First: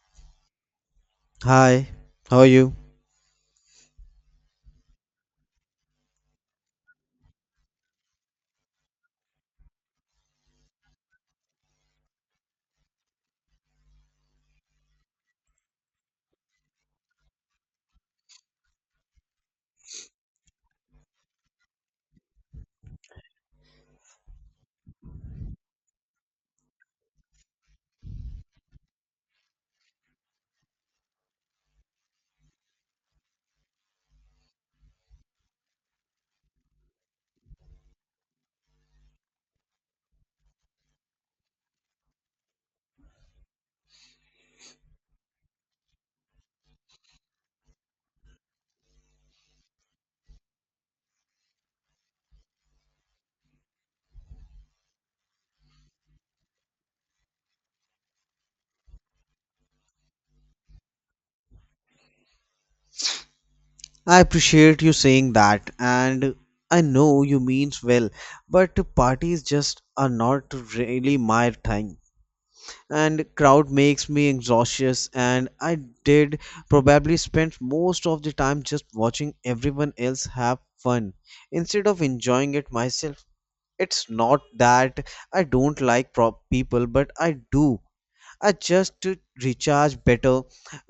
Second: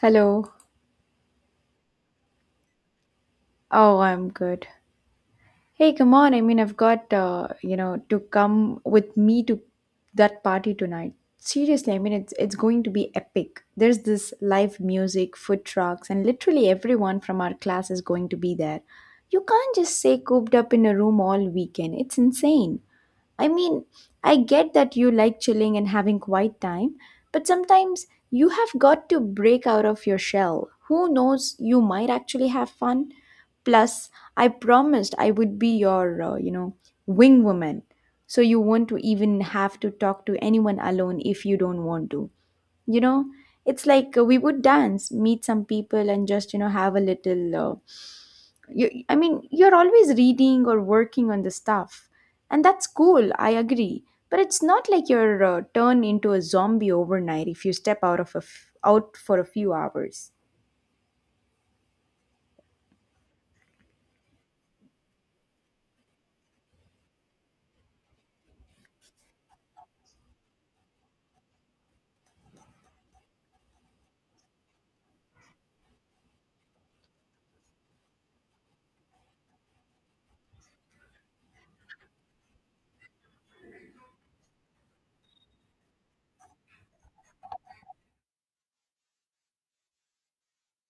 Hello. Hi, how are you? Oh, I'm good. Hey, come on. I've got, to come with me to that party tonight. Seriously, it's going to be epic. There's this live music, food trucks, and literally everyone from our class is going to be there. You can't just stay cooped up in a room all weekend. It's insane. I mean, I get that you like chilling and having quiet time, but sometimes you have got to break out of your shell. Who knows, you might actually have fun. Plus, I promised I would be your, wing woman. So you won't even have to talk to anyone alone if you don't want to you know it's like we would dance, meet some people, and just have a little you're always reading or working on the stuff, and that's cool, I agree, but it's not like you're turned into a zombie overnight if you step out of out for a few hours. I appreciate you saying that, and I know you means well, but parties just are not really my thing. And crowd makes me anxious, and I did probably spend most of the time just watching everyone else have fun instead of enjoying it myself. It's not that I don't like prop people, but I do. I just to recharge better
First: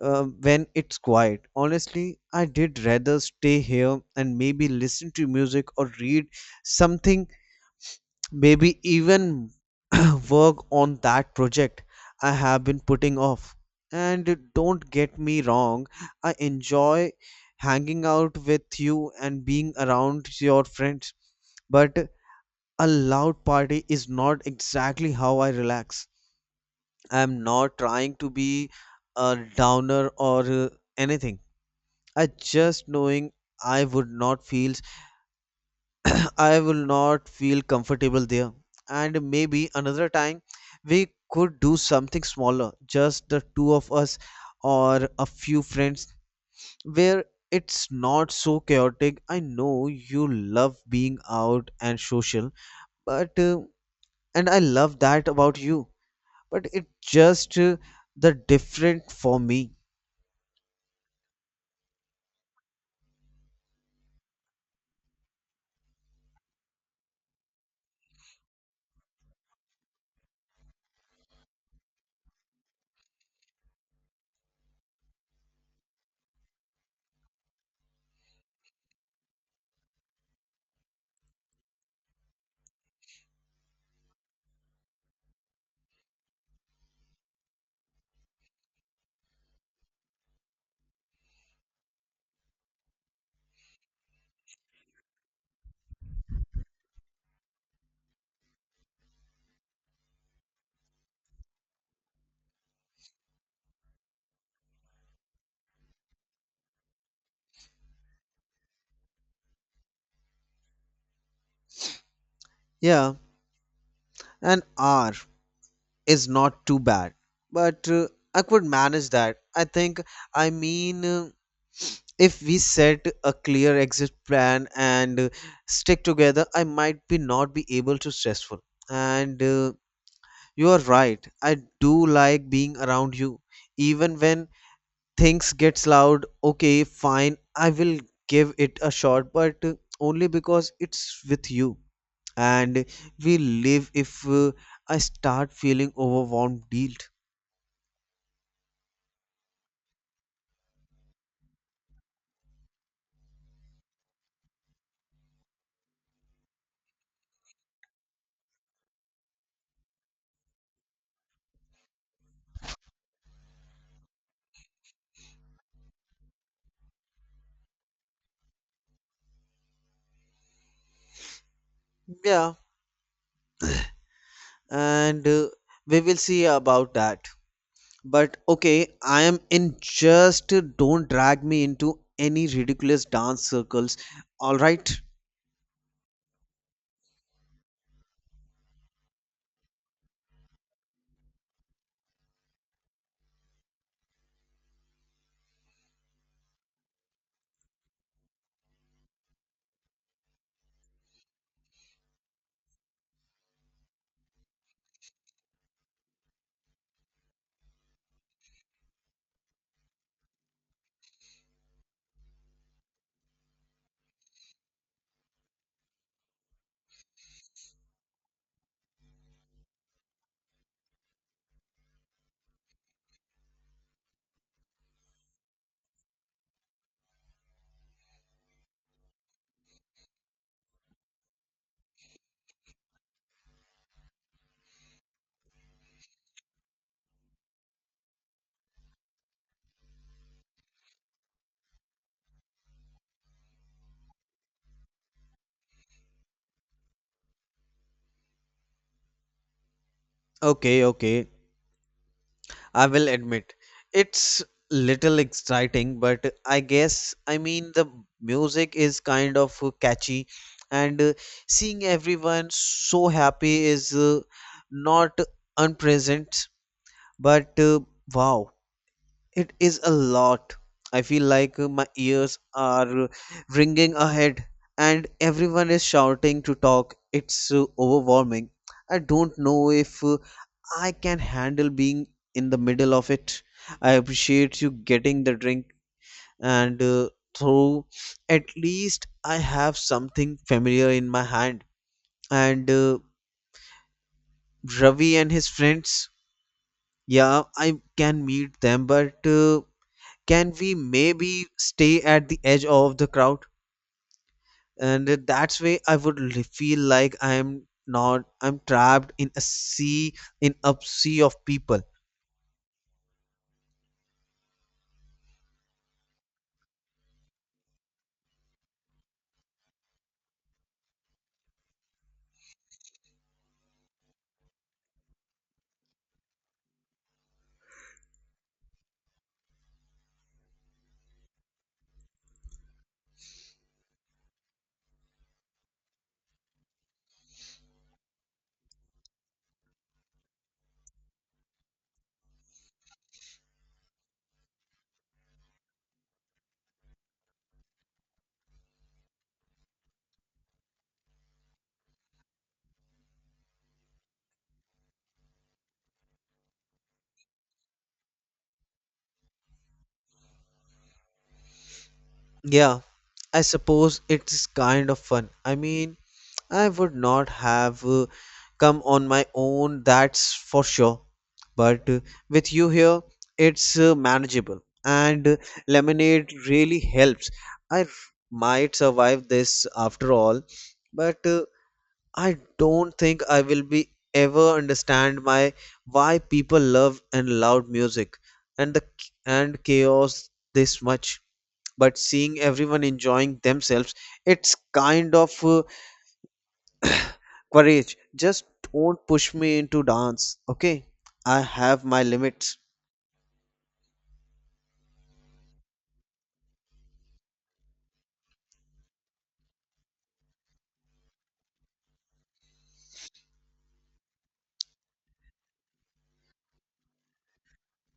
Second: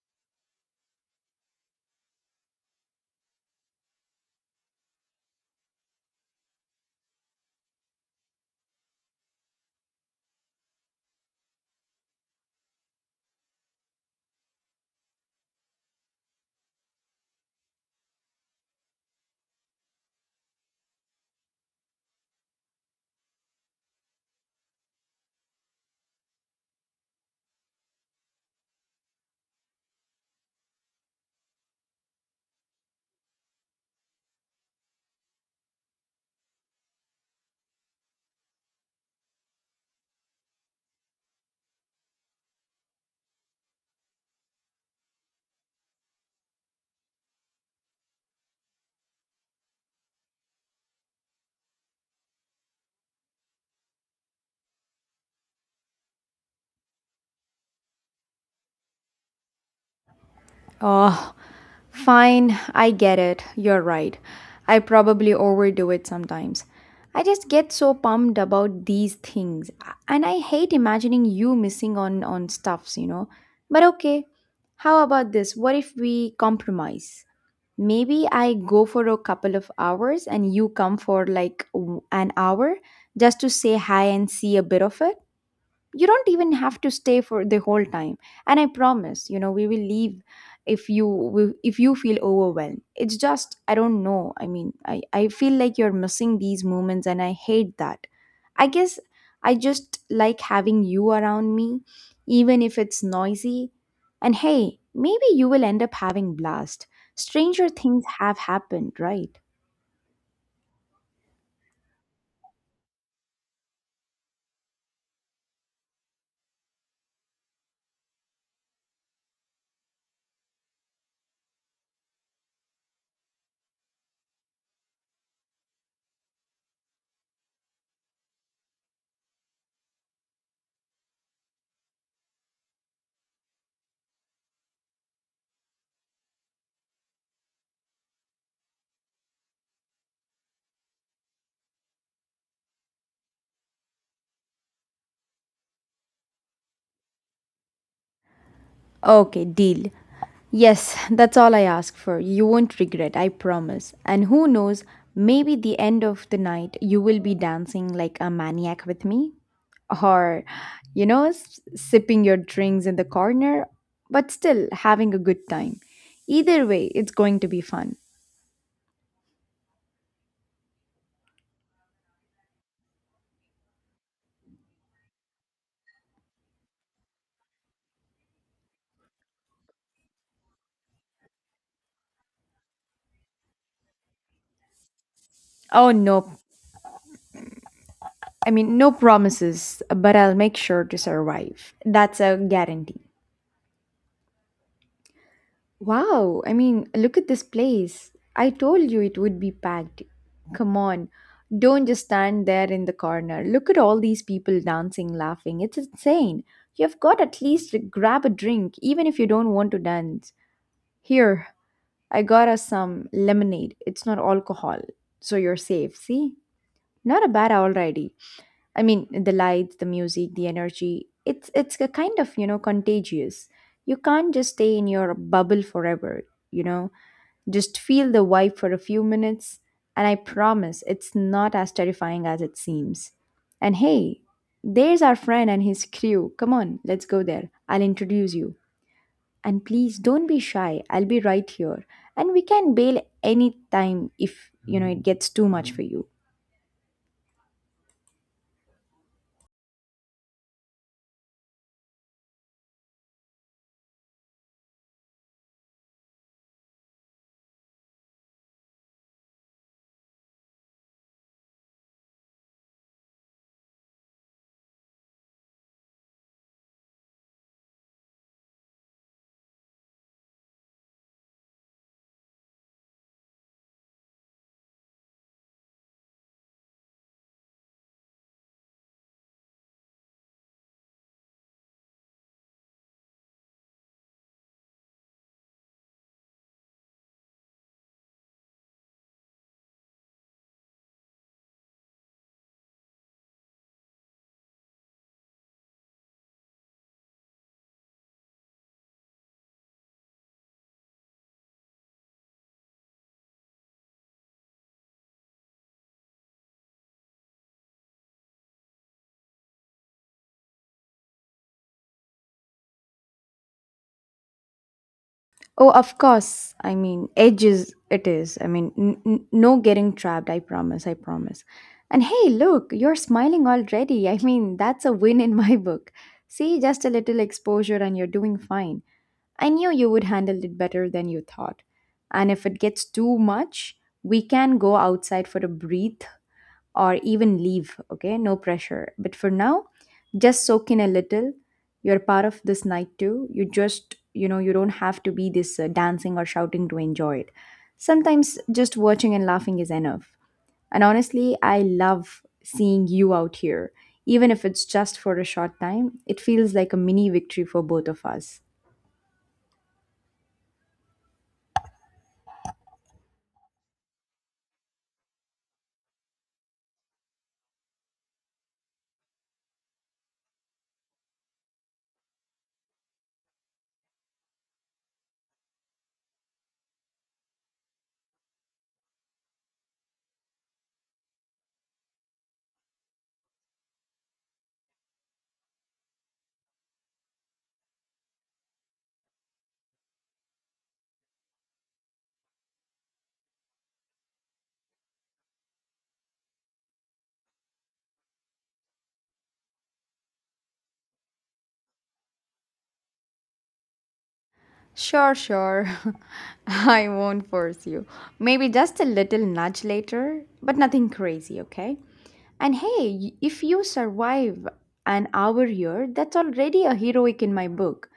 when it's quiet. Honestly, I did rather stay here and maybe listen to music or read something, maybe even work on that project I have been putting off. And don't get me wrong, I enjoy hanging out with you and being around your friends, but a loud party is not exactly how I relax. I'm not trying to be a downer or anything. I just knowing I would not feel I will not feel comfortable there. And maybe another time we could do something smaller, just the two of us or a few friends where it's not so chaotic. I know you love being out and social, but and I love that about you, but it just the different for me. Oh, fine, I get it. You're right. I probably overdo it sometimes. I just get so pumped about these things, and I hate imagining you missing on stuffs, you know. But okay, how about this? What if we compromise? Maybe I go for a couple of hours and you come for like an hour, just to say hi and see a bit of it. You don't even have to stay for the whole time, and I promise, we will leave if you feel overwhelmed. It's just, I don't know, I feel like you're missing these moments, and I hate that. I guess I just like having you around me, even if it's noisy. And hey, maybe you will end up having blast. Stranger things have happened, right? Yeah, an hour is not too bad, but I could manage that. I think, I mean, if we set a clear exit plan and stick together, I might be not be able to stressful. And You are right. I do like being around you, even when things gets loud. Okay, fine. I will give it a shot, but only because it's with you. And we live if I start feeling overwhelmed guilt. Okay, deal. Yes, that's all I ask for. You won't regret, I promise. And who knows, maybe the end of the night you will be dancing like a maniac with me, or sipping your drinks in the corner, but still having a good time. Either way, it's going to be fun. Yeah, and we will see about that. But okay, I am in, just don't drag me into any ridiculous dance circles. All right. Oh no, no promises, but I'll make sure to survive. That's a guarantee. Wow, look at this place. I told you it would be packed. Come on, don't just stand there in the corner. Look at all these people dancing, laughing. It's insane. You've got at least to grab a drink, even if you don't want to dance. Here, I got us some lemonade. It's not alcohol, so you're safe. See, not a bad already. I mean, the lights, the music, the energy. It's a kind of, contagious. You can't just stay in your bubble forever. You know, just feel the vibe for a few minutes, and I promise it's not as terrifying as it seems. And hey, there's our friend and his crew. Come on, let's go there. I'll introduce you. And please don't be shy. I'll be right here. And we can bail anytime if, it gets too much for you. Okay, okay. I will admit it's little exciting, but I guess I mean the music is kind of catchy, and seeing everyone so happy is not unpleasant. But wow, it is a lot. I feel like my ears are ringing ahead, and everyone is shouting to talk. It's overwhelming. I don't know if I can handle being in the middle of it. I appreciate you getting the drink and through. At least I have something familiar in my hand. And Ravi and his friends, yeah, I can meet them, but can we maybe stay at the edge of the crowd? And That's way I would feel like I'm not I'm trapped in a sea of people. Oh, of course. I mean, edges it is. I mean, no getting trapped. I promise. I promise. And hey, look, you're smiling already. I mean, that's a win in my book. See, just a little exposure and you're doing fine. I knew you would handle it better than you thought. And if it gets too much, we can go outside for a breathe, or even leave, okay? No pressure. But for now, just soak in a little. You're part of this night too. You just, you don't have to be this dancing or shouting to enjoy it. Sometimes just watching and laughing is enough. And honestly, I love seeing you out here. Even if it's just for a short time, it feels like a mini victory for both of us. Yeah, I suppose it's kind of fun. I mean, I would not have come on my own, that's for sure. But with you here, it's manageable. And lemonade really helps. I r- might survive this after all, but I don't think I will be ever understand my why people love and loud music and the and chaos this much, but seeing everyone enjoying themselves, it's kind of courage. Just don't push me into dance, okay? I have my limits. Sure, sure. I won't force you. Maybe just a little nudge later, but nothing crazy, okay? And hey, if you survive an hour here, that's already a heroic in my book.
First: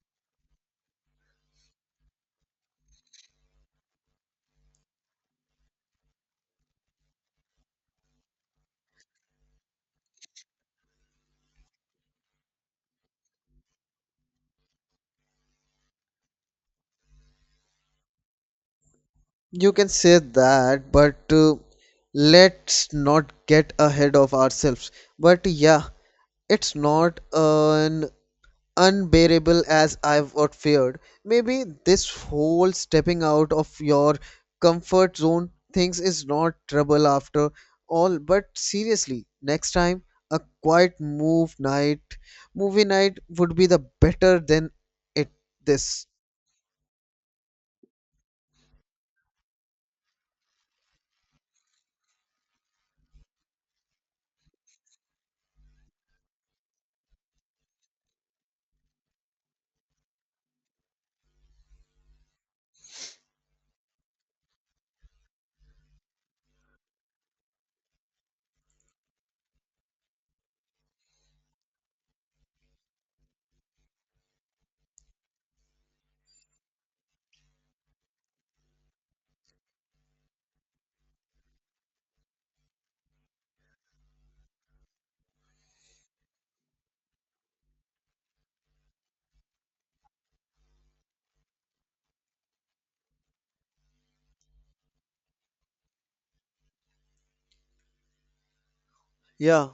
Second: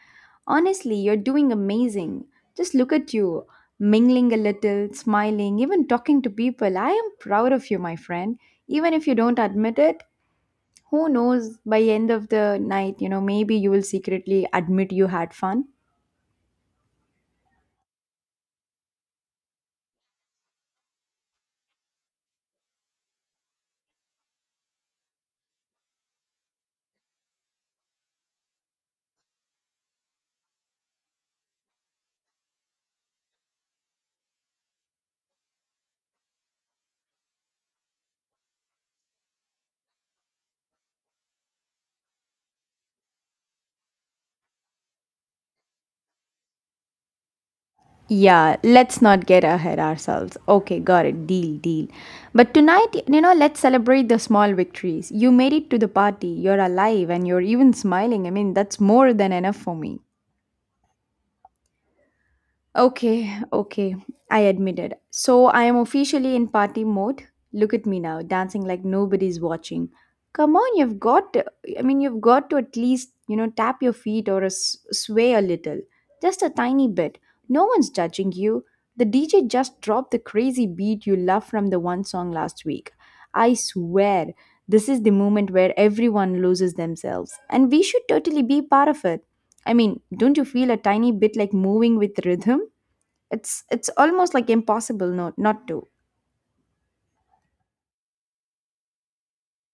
Honestly, you're doing amazing. Just look at you, mingling a little, smiling, even talking to people. I am proud of you, my friend. Even if you don't admit it, who knows, by end of the night, maybe you will secretly admit you had fun. You can say that, but let's not get ahead of ourselves, but yeah, it's not an unbearable as I've what feared. Maybe this whole stepping out of your comfort zone things is not trouble after all. But seriously, next time a quiet move night movie night would be the better than it this. Yeah, let's not get ahead ourselves. Okay, got it. Deal, deal. But tonight, let's celebrate the small victories. You made it to the party, you're alive, and you're even smiling. I mean, that's more than enough for me. Okay, okay, I admitted. So I am officially in party mode. Look at me now, dancing like nobody's watching. Come on, you've got to, I mean, you've got to at least, tap your feet or sway a little. Just a tiny bit. No one's judging you. The DJ just dropped the crazy beat you love from the one song last week. I swear, this is the moment where everyone loses themselves, and we should totally be part of it. I mean, don't you feel a tiny bit like moving with rhythm? It's almost like impossible, no, not to. Yeah,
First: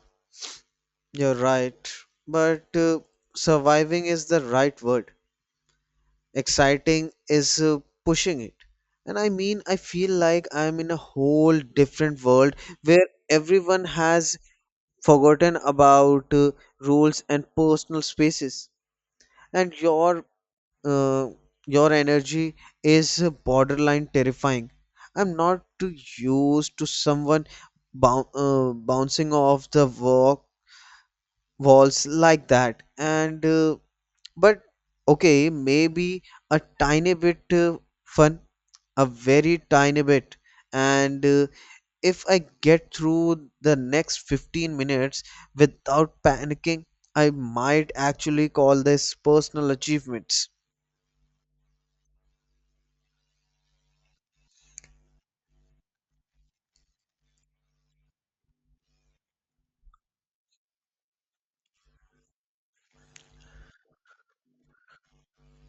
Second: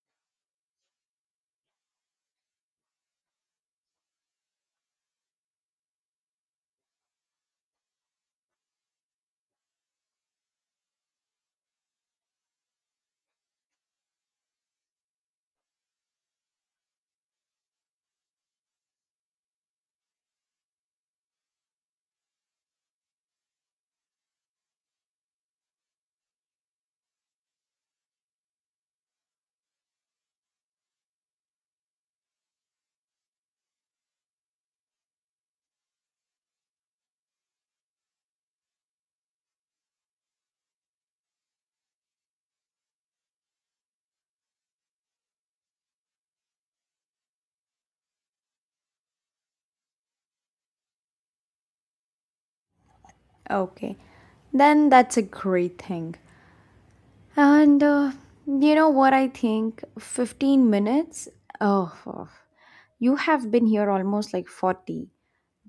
you're right. But surviving is the right word. Exciting is pushing it. And I mean, I feel like I'm in a whole different world where everyone has forgotten about rules and personal spaces, and uh, your energy is borderline terrifying. I'm not too used to someone bouncing off the walls like that, and but okay, maybe a tiny bit fun, a very tiny bit. And if I get through the next 15 minutes without panicking, I might actually call this personal achievements. Okay, then that's a great thing. And you know what I think? 15 minutes? Oh, oh. You have been here almost like 40.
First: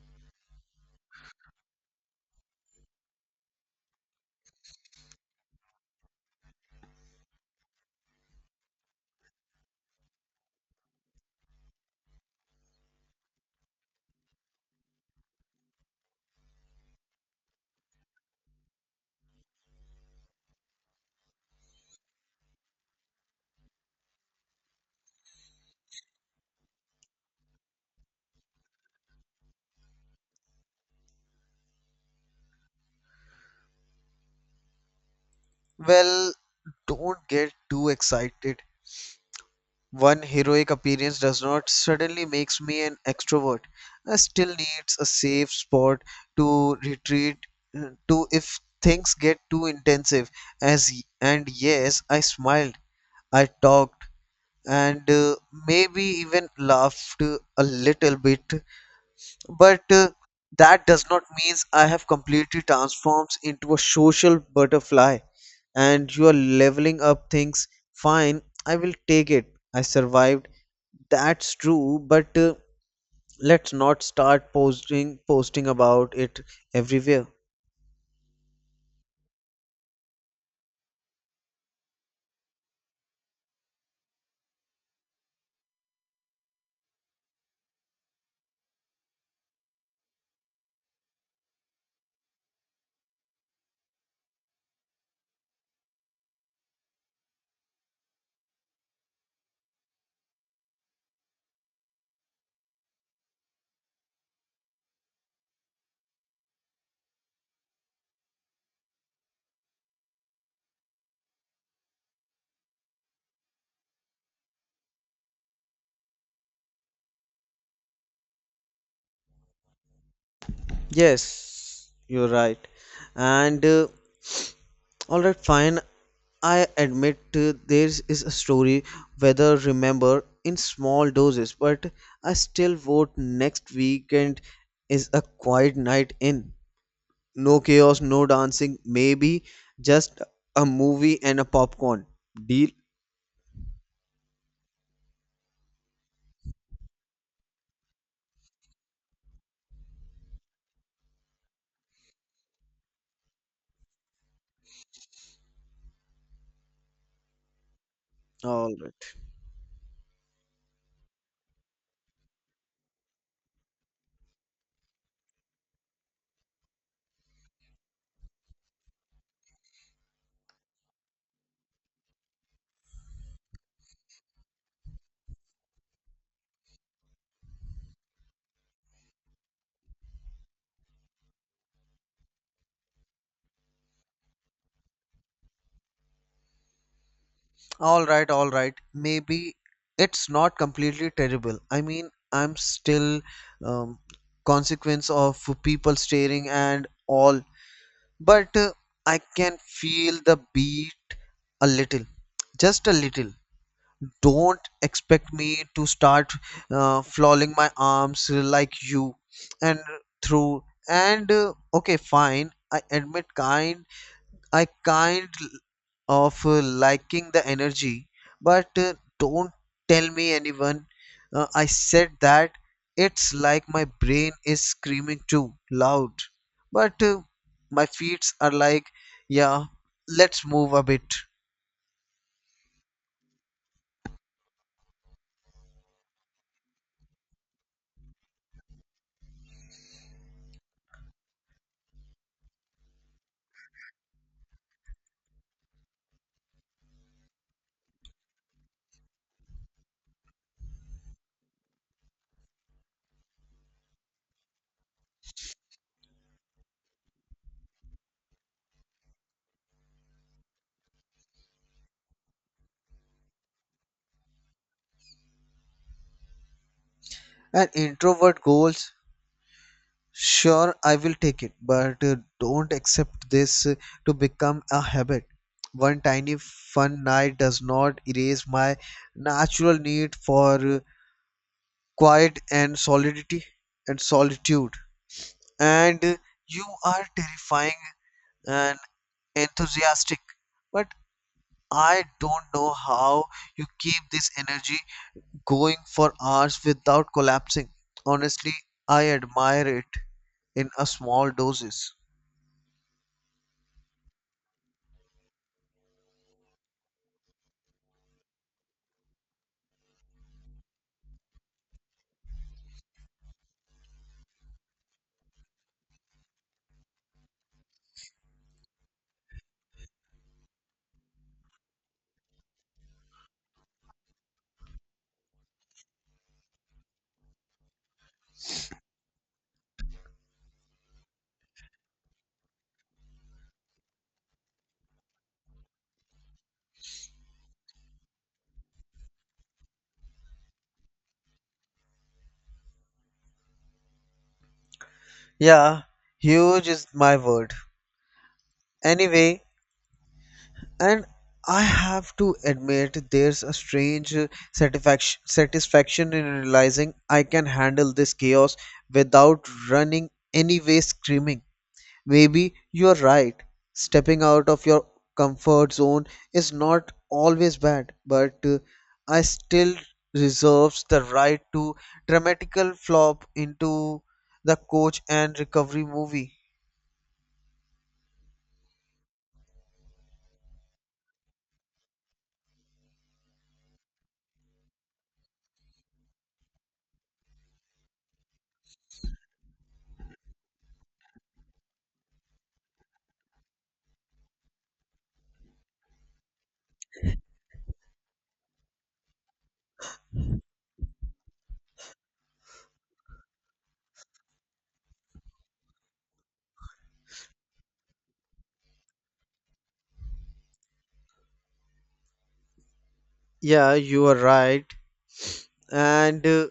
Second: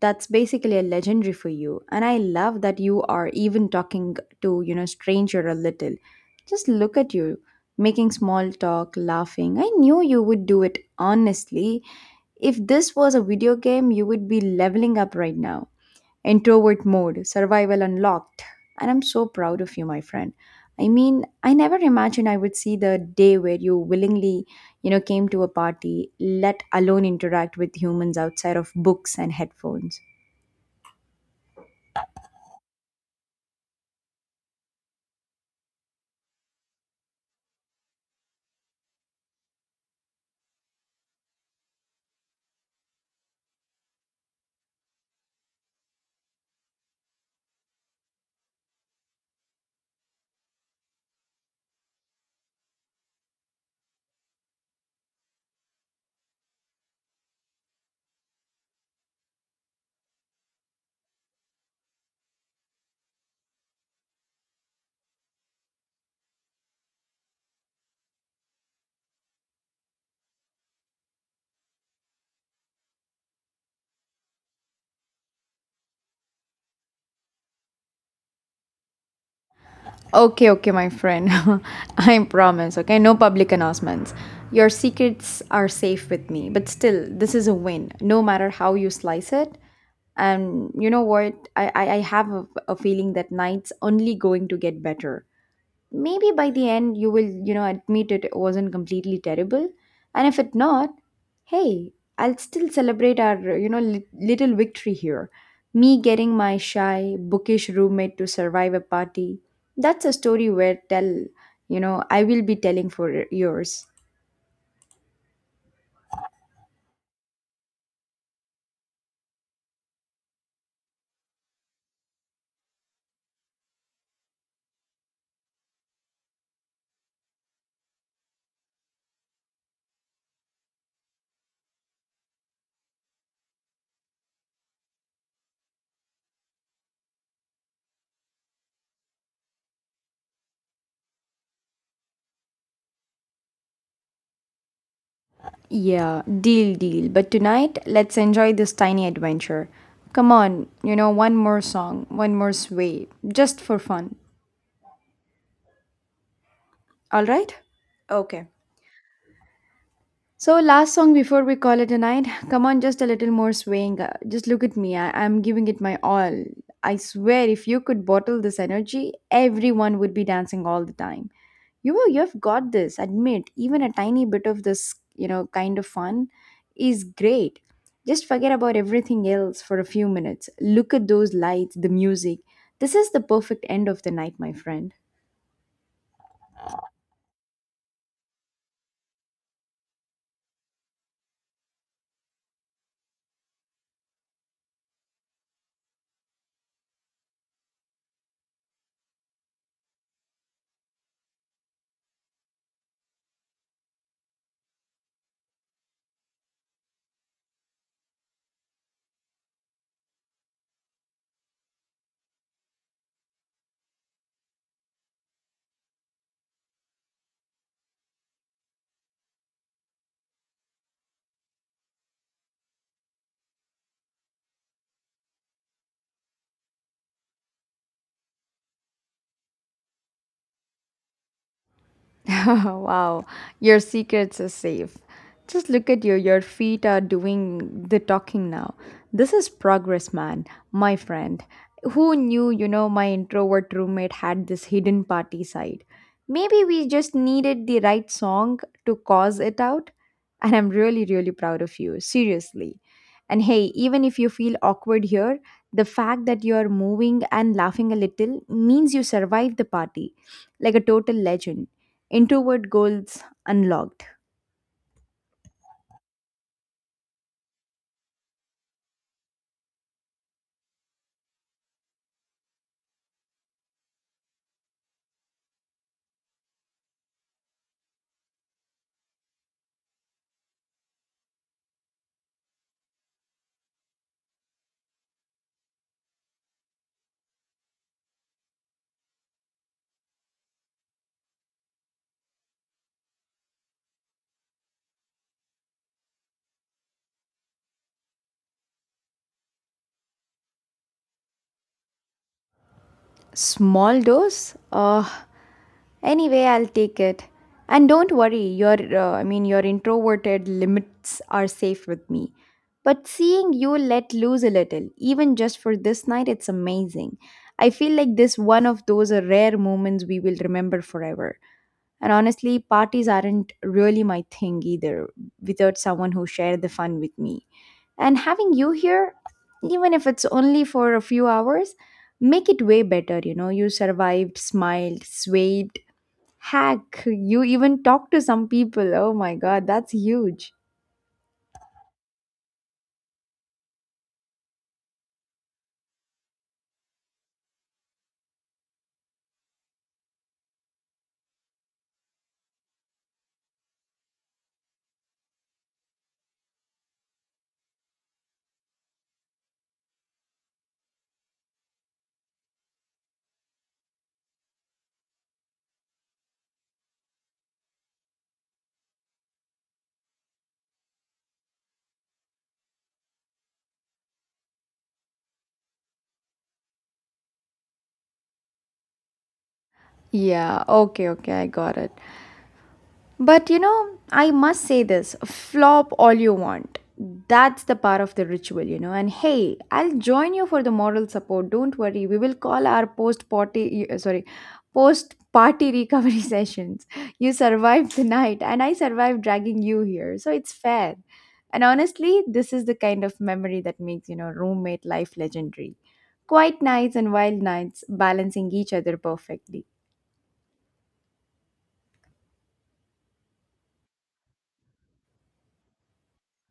That's basically a legendary for you. And I love that you are even talking to, stranger a little. Just look at you, making small talk, laughing. I knew you would do it honestly. If this was a video game, you would be leveling up right now. Introvert mode, survival unlocked. And I'm so proud of you, my friend. I mean, I never imagined I would see the day where you willingly, came to a party, let alone interact with humans outside of books and headphones. Well, don't get too excited. One heroic appearance does not suddenly makes me an extrovert. I still needs a safe spot to retreat to if things get too intensive as. And yes, I smiled, I talked, and maybe even laughed a little bit. But that does not mean I have completely transformed into a social butterfly and you are leveling up things. Fine, I will take it. I survived. That's true, but let's not start posting about it everywhere. Okay, okay, my friend. I promise, okay? No public announcements. Your secrets are safe with me, but still, this is a win, no matter how you slice it. And you know what? I have a feeling that night's only going to get better. Maybe by the end you will, admit it wasn't completely terrible. And if it not, hey, I'll still celebrate our, little victory here, me getting my shy bookish roommate to survive a party. That's a story where tell I will be telling for years. Yes, you're right. And all right, fine. I admit there is a story, whether remember in small doses, but I still vote next weekend is a quiet night in. No chaos, no dancing, maybe just a movie and a popcorn. Deal? Yeah, deal, deal. But tonight, let's enjoy this tiny adventure. Come on, one more song, one more sway, just for fun. All right. Okay. All right. So, last song before we call it a night. Come on, just a little more swaying. Just look at me. I'm giving it my all. I swear, if you could bottle this energy, everyone would be dancing all the time. You have got this. Admit, even a tiny bit of this, kind of fun is great. Just forget about everything else for a few minutes. Look at those lights, the music. This is the perfect end of the night, my friend. All right, all right. Maybe it's not completely terrible. I mean, I'm still um, consequence of people staring and all, but I can feel the beat a little, just a little. Don't expect me to start flailing my arms like you and through. And okay, fine. I admit, kind I kind of liking the energy, but don't tell me anyone. I said that it's like my brain is screaming too loud, but my feet are like, yeah, let's move a bit. Wow, your secrets are safe. Just look at you, your feet are doing the talking now. This is progress, man, my friend. Who knew, my introvert roommate had this hidden party side? Maybe we just needed the right song to cause it out. And I'm really, really proud of you, seriously. And hey, even if you feel awkward here, the fact that you are moving and laughing a little means you survived the party like a total legend. Introvert goals unlocked. An introvert goals, sure, I will take it, but don't accept this to become a habit. One tiny fun night does not erase my natural need for quiet and solidity and solitude, and you are terrifying and enthusiastic, but I don't know how you keep this energy going for hours without collapsing. Honestly, I admire it in a small doses. Small dose? Anyway, I'll take it. And don't worry, your your introverted limits are safe with me. But seeing you let loose a little, even just for this night, it's amazing. I feel like this one of those rare moments we will remember forever. And honestly, parties aren't really my thing either without someone who shared the fun with me. And having you here, even if it's only for a few hours, make it way better, you know. You survived, smiled, swayed, hack, you even talked to some people. Oh my god, that's huge. Yeah, huge is my word anyway. And I have to admit there's a strange satisfaction in realizing I can handle this chaos without running anyway screaming. Maybe you're right. Stepping out of your comfort zone is not always bad, but I still reserves the right to dramatical flop into the coach and recovery movie. Yeah, okay, okay, I got it. But you know, I must say this flop all you want. That's the part of the ritual, you know. And hey, I'll join you for the moral support. Don't worry. We will call our post party, sorry, post party recovery sessions. You survived the night, and I survived dragging you here. So it's fair. And honestly, this is the kind of memory that makes, roommate life legendary. Quiet nights and wild nights balancing each other perfectly. Yeah, you are right. And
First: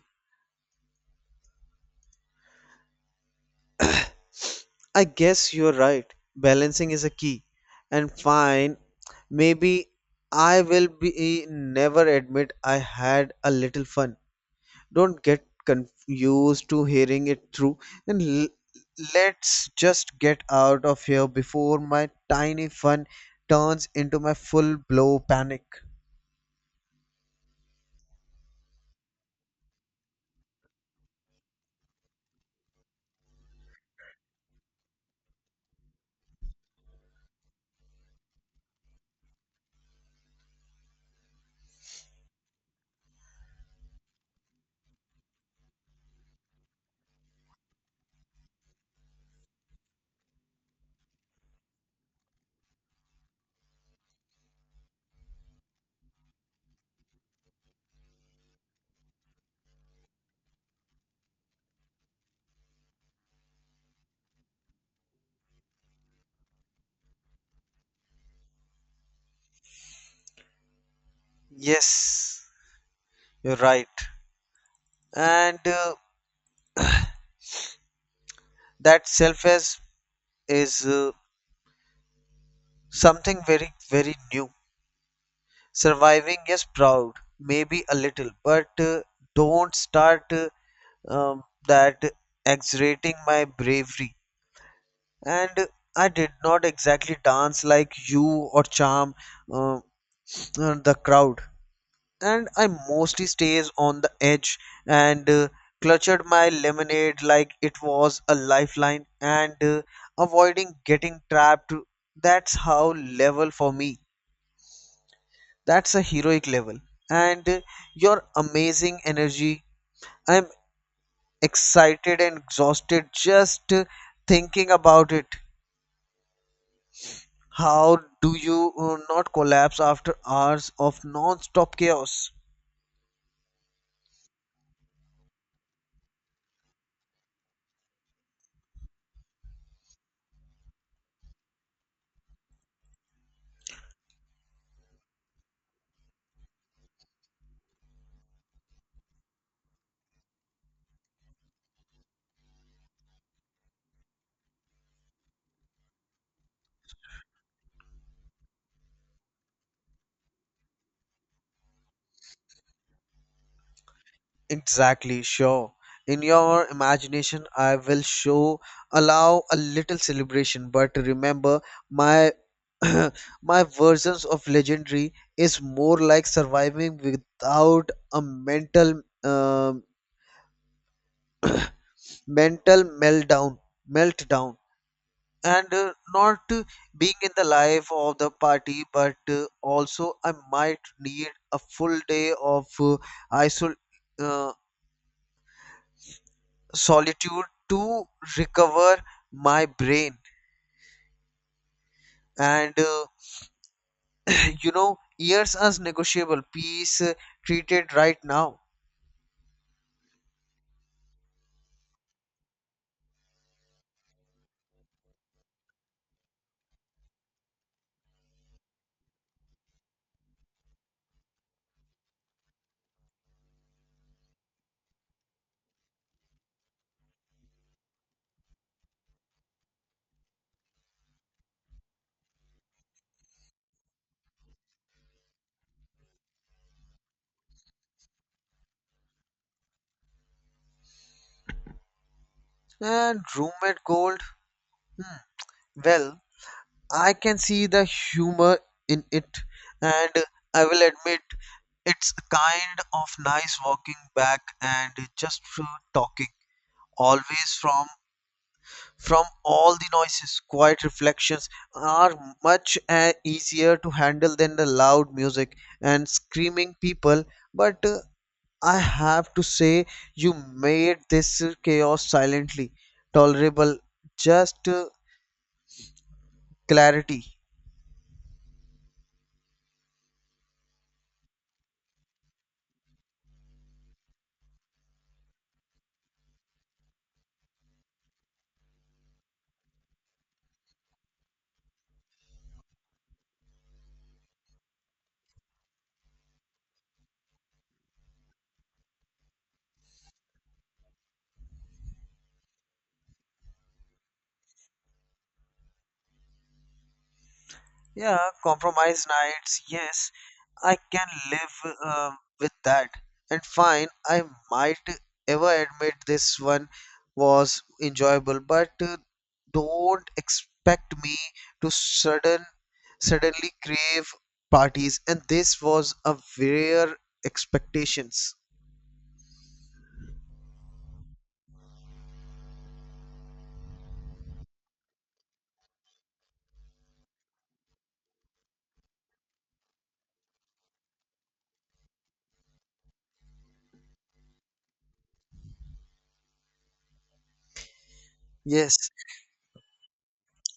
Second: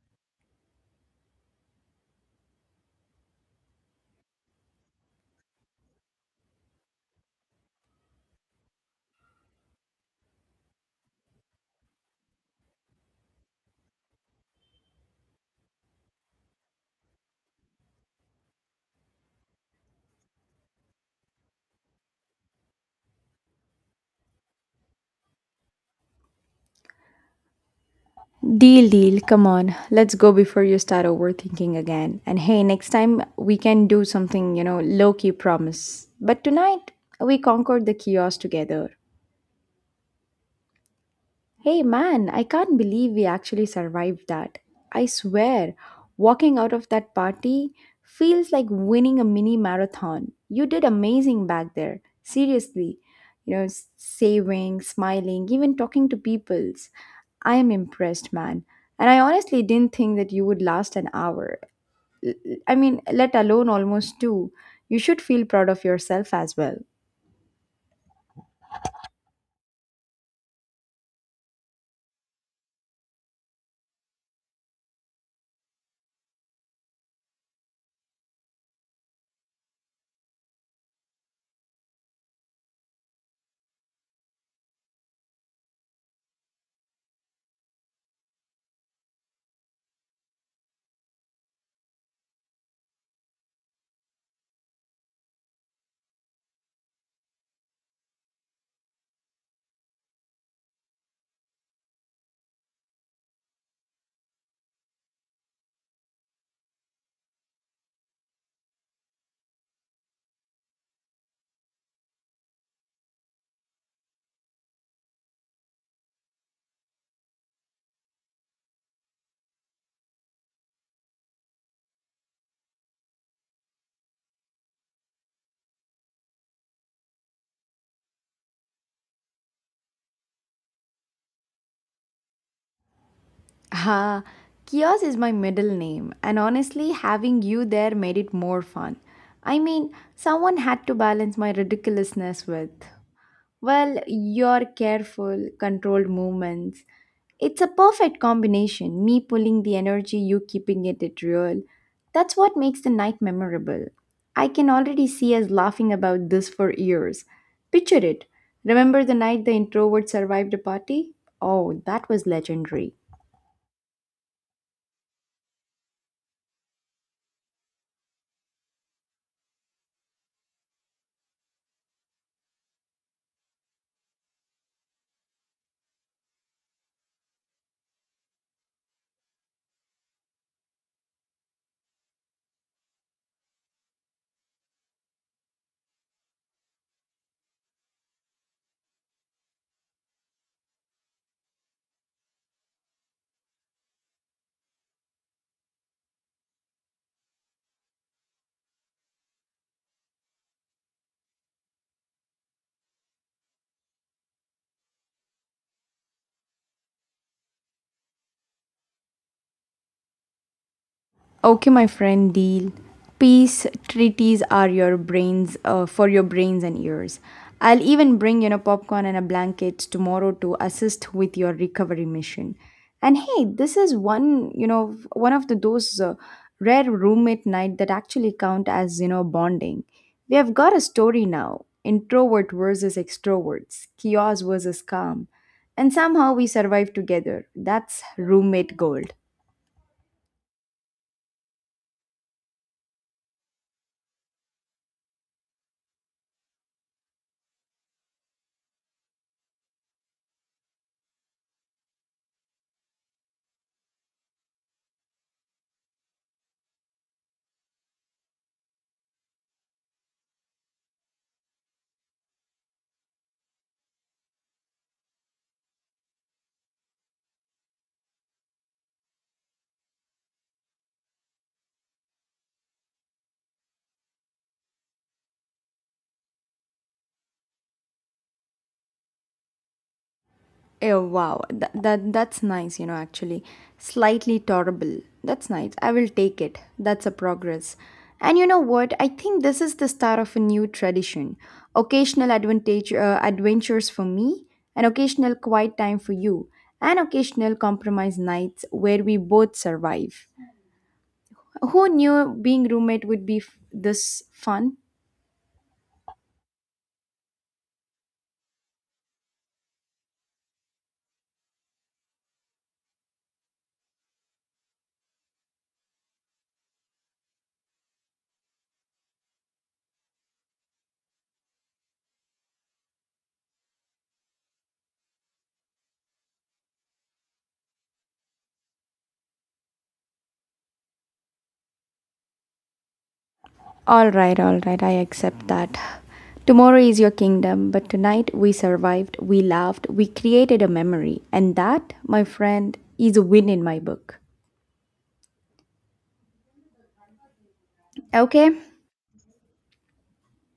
I guess you're right. Balancing is a key. And fine, maybe I will be never admit I had a little fun. Don't get confused to hearing it through. And let's just get out of here before my tiny fun turns into my full blow panic. Deal, deal. Come on. Let's go before you start overthinking again. And hey, next time we can do something, you know, low key promise. But tonight, we conquered the chaos together. Hey man, I can't believe we actually survived that. I swear, walking out of that party feels like winning a mini marathon. You did amazing back there. Seriously. You know, saving, smiling, even talking to peoples. I am impressed, man. And I honestly didn't think that you would last an hour. I mean, let alone almost two. You should feel proud of yourself as well. Yes, you're right. And that self is is uh, something very very new. Surviving is proud, maybe a little, but don't start um, that exaggerating my bravery. And I did not exactly dance like you or charm uh, the crowd. And I mostly stays on the edge and clutched my lemonade like it was a lifeline and avoiding getting trapped. That's how level for me. That's a heroic level. And your amazing energy. I'm excited and exhausted just thinking about it. How do you not collapse after hours of non-stop chaos? Ha, Kios is my middle name, and honestly, having you there made it more fun. I mean, someone had to balance my ridiculousness with, well, your careful, controlled movements. It's a perfect combination, me pulling the energy, you keeping it at real. That's what makes the night memorable. I can already see us laughing about this for years. Picture it. Remember the night the introvert survived a party? Oh, that was legendary. Exactly, sure. In your imagination, I will show, allow a little celebration, but remember, my my versions of legendary is more like surviving without a mental mental meltdown and not being in the life of the party, but also I might need a full day of isol- uh, solitude to recover my brain, and you know years as negotiable peace treated right now. Okay, my friend, deal. Peace treaties are your brains for your brains and ears. I'll even bring, you know, popcorn and a blanket tomorrow to assist with your recovery mission. And hey, this is one, you know, one of the those rare roommate night that actually count as, you know, bonding. We have got a story now: introvert versus extroverts, chaos versus calm, and somehow we survive together. That's roommate gold. And roommate gold. Hmm, well, I can see the humor in it, and I will admit it's a kind of nice walking back and just talking. Always from all the noises, quiet reflections are much easier to handle than the loud music and screaming people. But I have to say, you made this chaos silently tolerable, just clarity. Oh wow, that's nice, you know, actually. Slightly tolerable. That's nice. I will take it. That's a progress. And you know what? I think this is the start of a new tradition. Occasional advantage adventures for me, an occasional quiet time for you, and occasional compromise nights where we both survive. Who knew being roommate would be this fun? Yeah, compromise nights. Yes, I can live with that. And fine, I might ever admit this one was enjoyable, but don't expect me to suddenly crave parties. And this was a rare expectations. All right, I accept that. Tomorrow is your kingdom, but tonight we survived, we laughed, we created a memory, and that, my friend, is a win in my book. Okay? Yes,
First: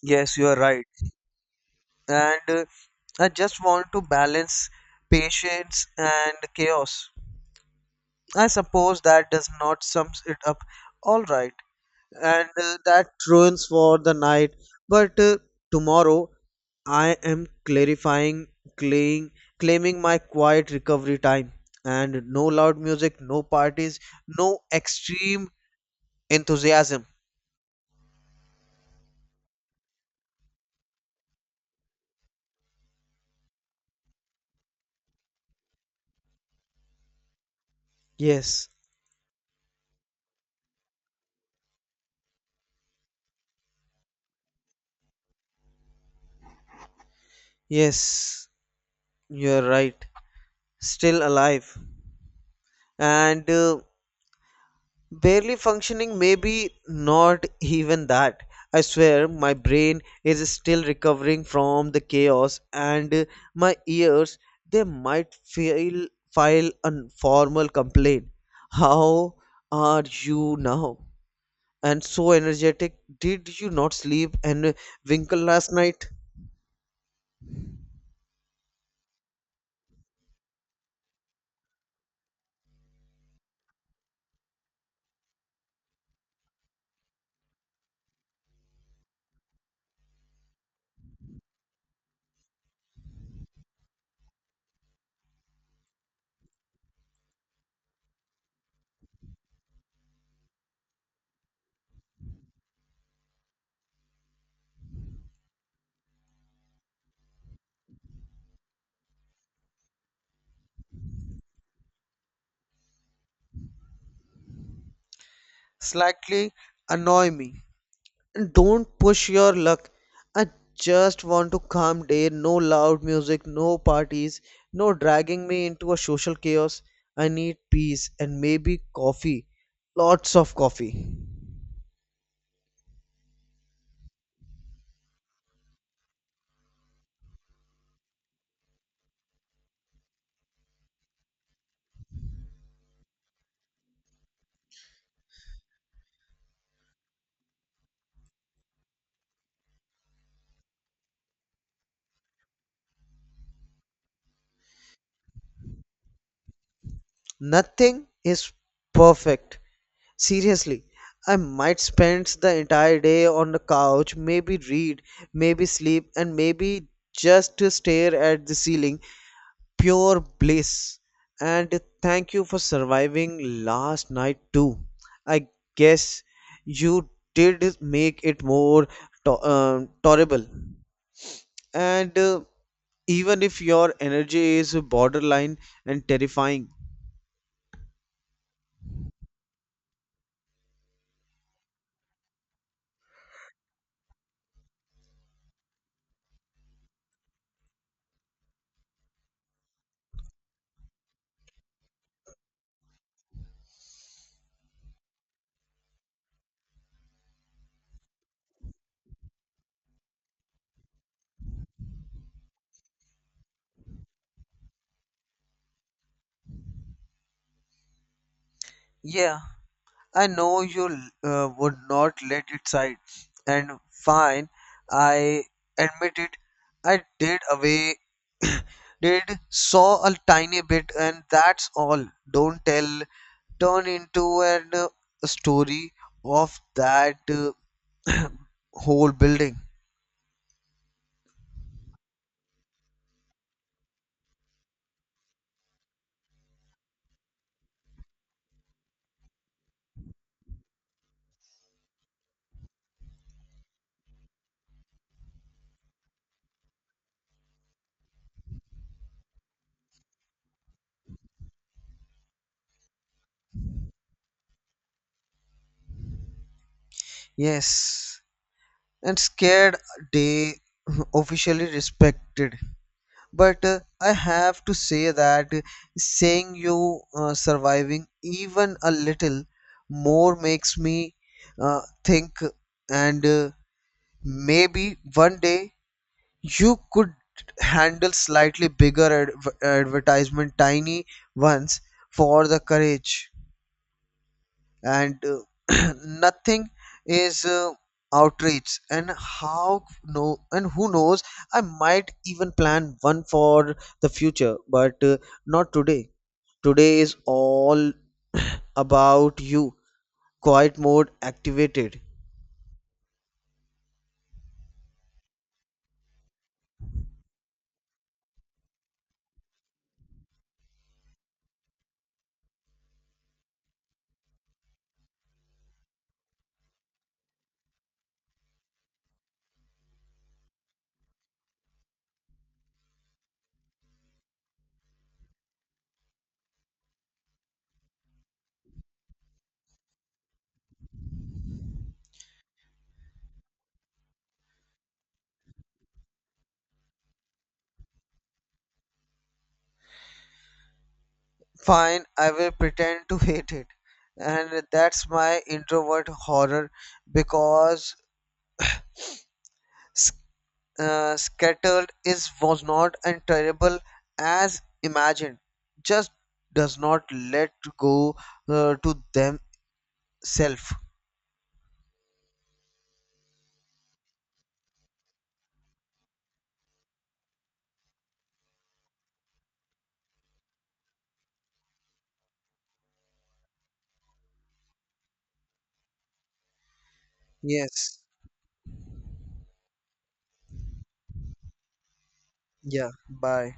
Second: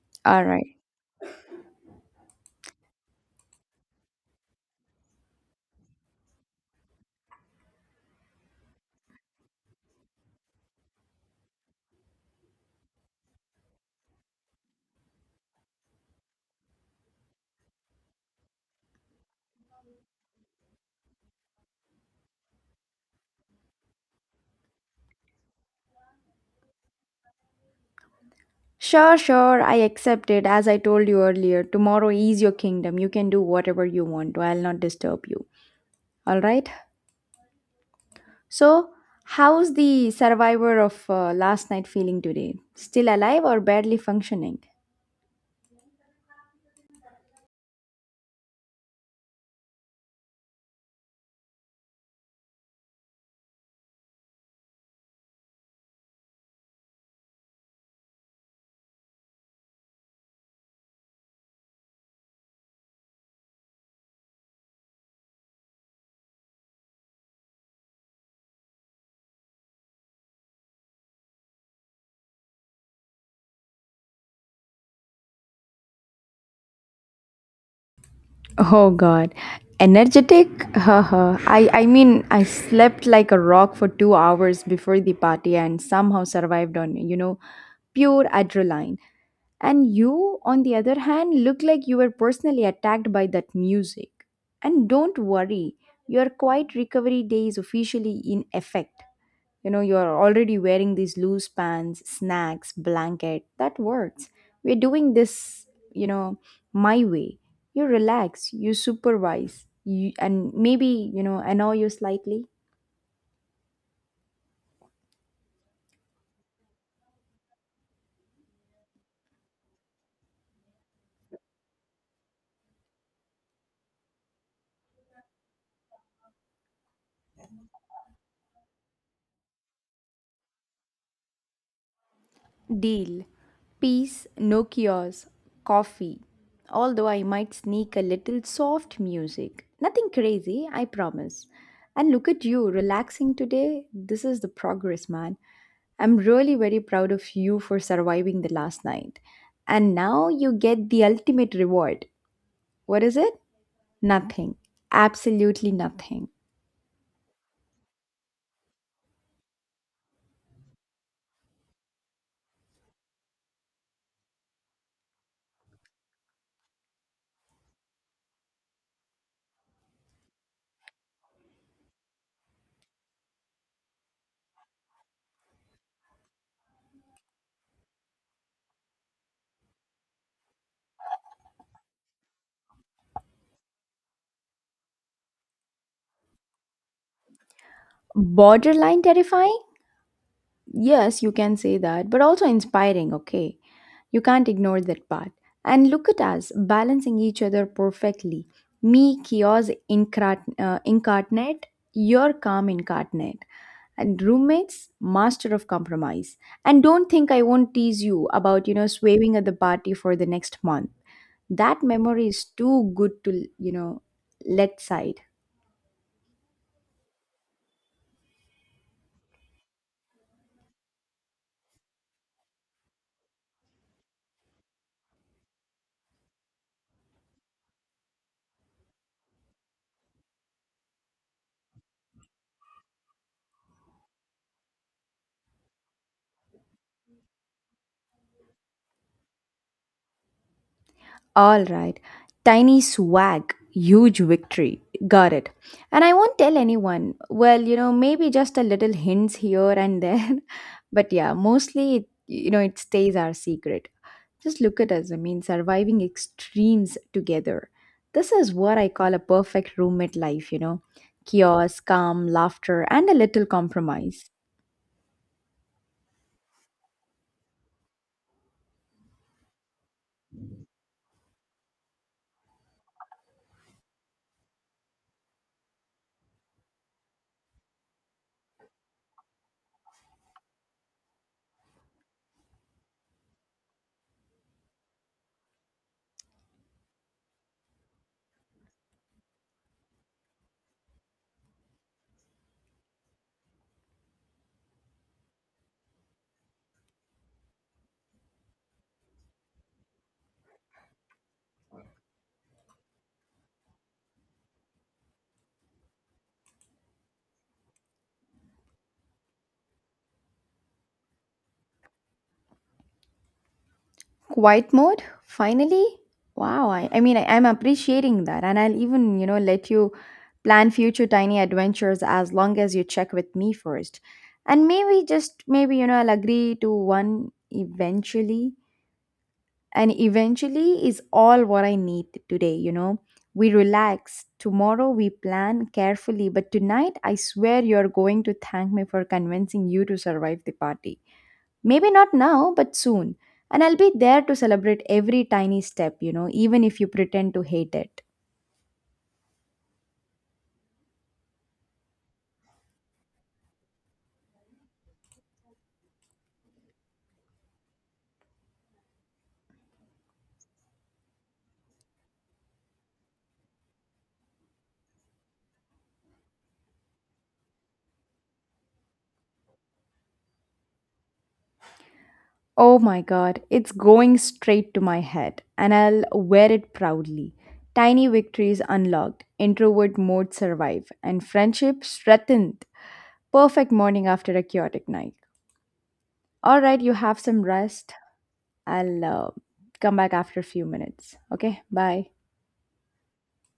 yes, All you are right. right. And I just want to balance patience and chaos. I suppose that does not sums it up. All right, and that ruins for the night. But tomorrow, I am claying, claiming my quiet recovery time, and no loud music, no parties, no extreme enthusiasm. Sure, sure, I accept it. As I told you earlier, tomorrow is your kingdom. You can do whatever you want, I'll not disturb you. All right? Yes, So, how's the survivor of last night feeling today? Still alive or barely functioning? yes, you're right. Still alive, and. Barely functioning, maybe not even that. I swear my brain is still recovering from the chaos, and my ears, they might file a formal complaint. How are you now? And so energetic. Did you not sleep and winkle last night? Oh God, energetic? Haha. I mean, I slept like a rock for 2 hours before the party and somehow survived on, you know, pure adrenaline. And you, on the other hand, look like you were personally attacked by that music. And don't worry, your quiet recovery day is officially in effect. You know, you're already wearing these loose pants, snacks, blanket. That works. We're doing this, you know, my way. You relax, you supervise, you, and maybe, you know, annoy you slightly. Slightly annoy me. Don't push your luck. I just want to calm day, no loud music, no parties, no dragging me into a social chaos. I need peace and maybe coffee. Lots of coffee. Deal. Peace, no cures, coffee. Although I might sneak a little soft music. Nothing crazy, I promise. And look at you, relaxing today. This is the progress, man. I'm really very proud of you for surviving the last night. And now you get the ultimate reward. What is it? Nothing. Absolutely nothing. Nothing is perfect. Seriously, I might spend the entire day on the couch, maybe read, maybe sleep, and maybe just to stare at the ceiling pure bliss. And thank you for surviving last night too. I guess you did make it more tolerable. And even if your energy is borderline and terrifying. Borderline terrifying? Yes, you can say that, but also inspiring, okay? You can't ignore that part. And look at us balancing each other perfectly. Me, incarnate, your calm incarnate. And roommates, master of compromise. And don't think I won't tease you about, you know, swearing at the party for the next month. That memory is too good to, you know, let side. Yeah, I know you would not let it slide, and fine, I admit it. I did away, did saw a tiny bit, and that's all. Don't tell. Turn into an story of that whole building. All right. Tiny swag, huge victory. Got it. And I won't tell anyone. Well, you know, maybe just a little hints here and there. But yeah, mostly, it, you know, it stays our secret. Just look at us. I mean, surviving extremes together. This is what I call a perfect roommate life, you know. Chaos, calm, laughter, and a little compromise. Yes, and scared they officially respected. But I have to say that saying you surviving even a little more makes me think, and maybe one day you could handle slightly bigger advertisement tiny ones for the courage, and nothing is outreach and how no, and who knows, I might even plan one for the future, but not today. Today is all about you. Quiet mode activated. Quiet mode? Finally? Wow, I mean, I'm appreciating that. And I'll even, you know, let you plan future tiny adventures as long as you check with me first. And maybe, just maybe, you know, I'll agree to one eventually. And eventually is all what I need today, you know. We relax. Tomorrow we plan carefully. But tonight, I swear you're going to thank me for convincing you to survive the party. Maybe not now, but soon. And I'll be there to celebrate every tiny step, you know, even if you pretend to hate it. Fine, I will pretend to hate it, and that's my introvert horror, because scattered is was not and terrible as imagined, just does not let go to themselves. Oh my god, it's going straight to my head, and I'll wear it proudly. Tiny victories unlocked, introvert mode survive, and friendship strengthened. Perfect morning after a chaotic night. Alright, you have some rest. Yes. I'll come back after a few minutes. Okay, bye. Yeah, bye.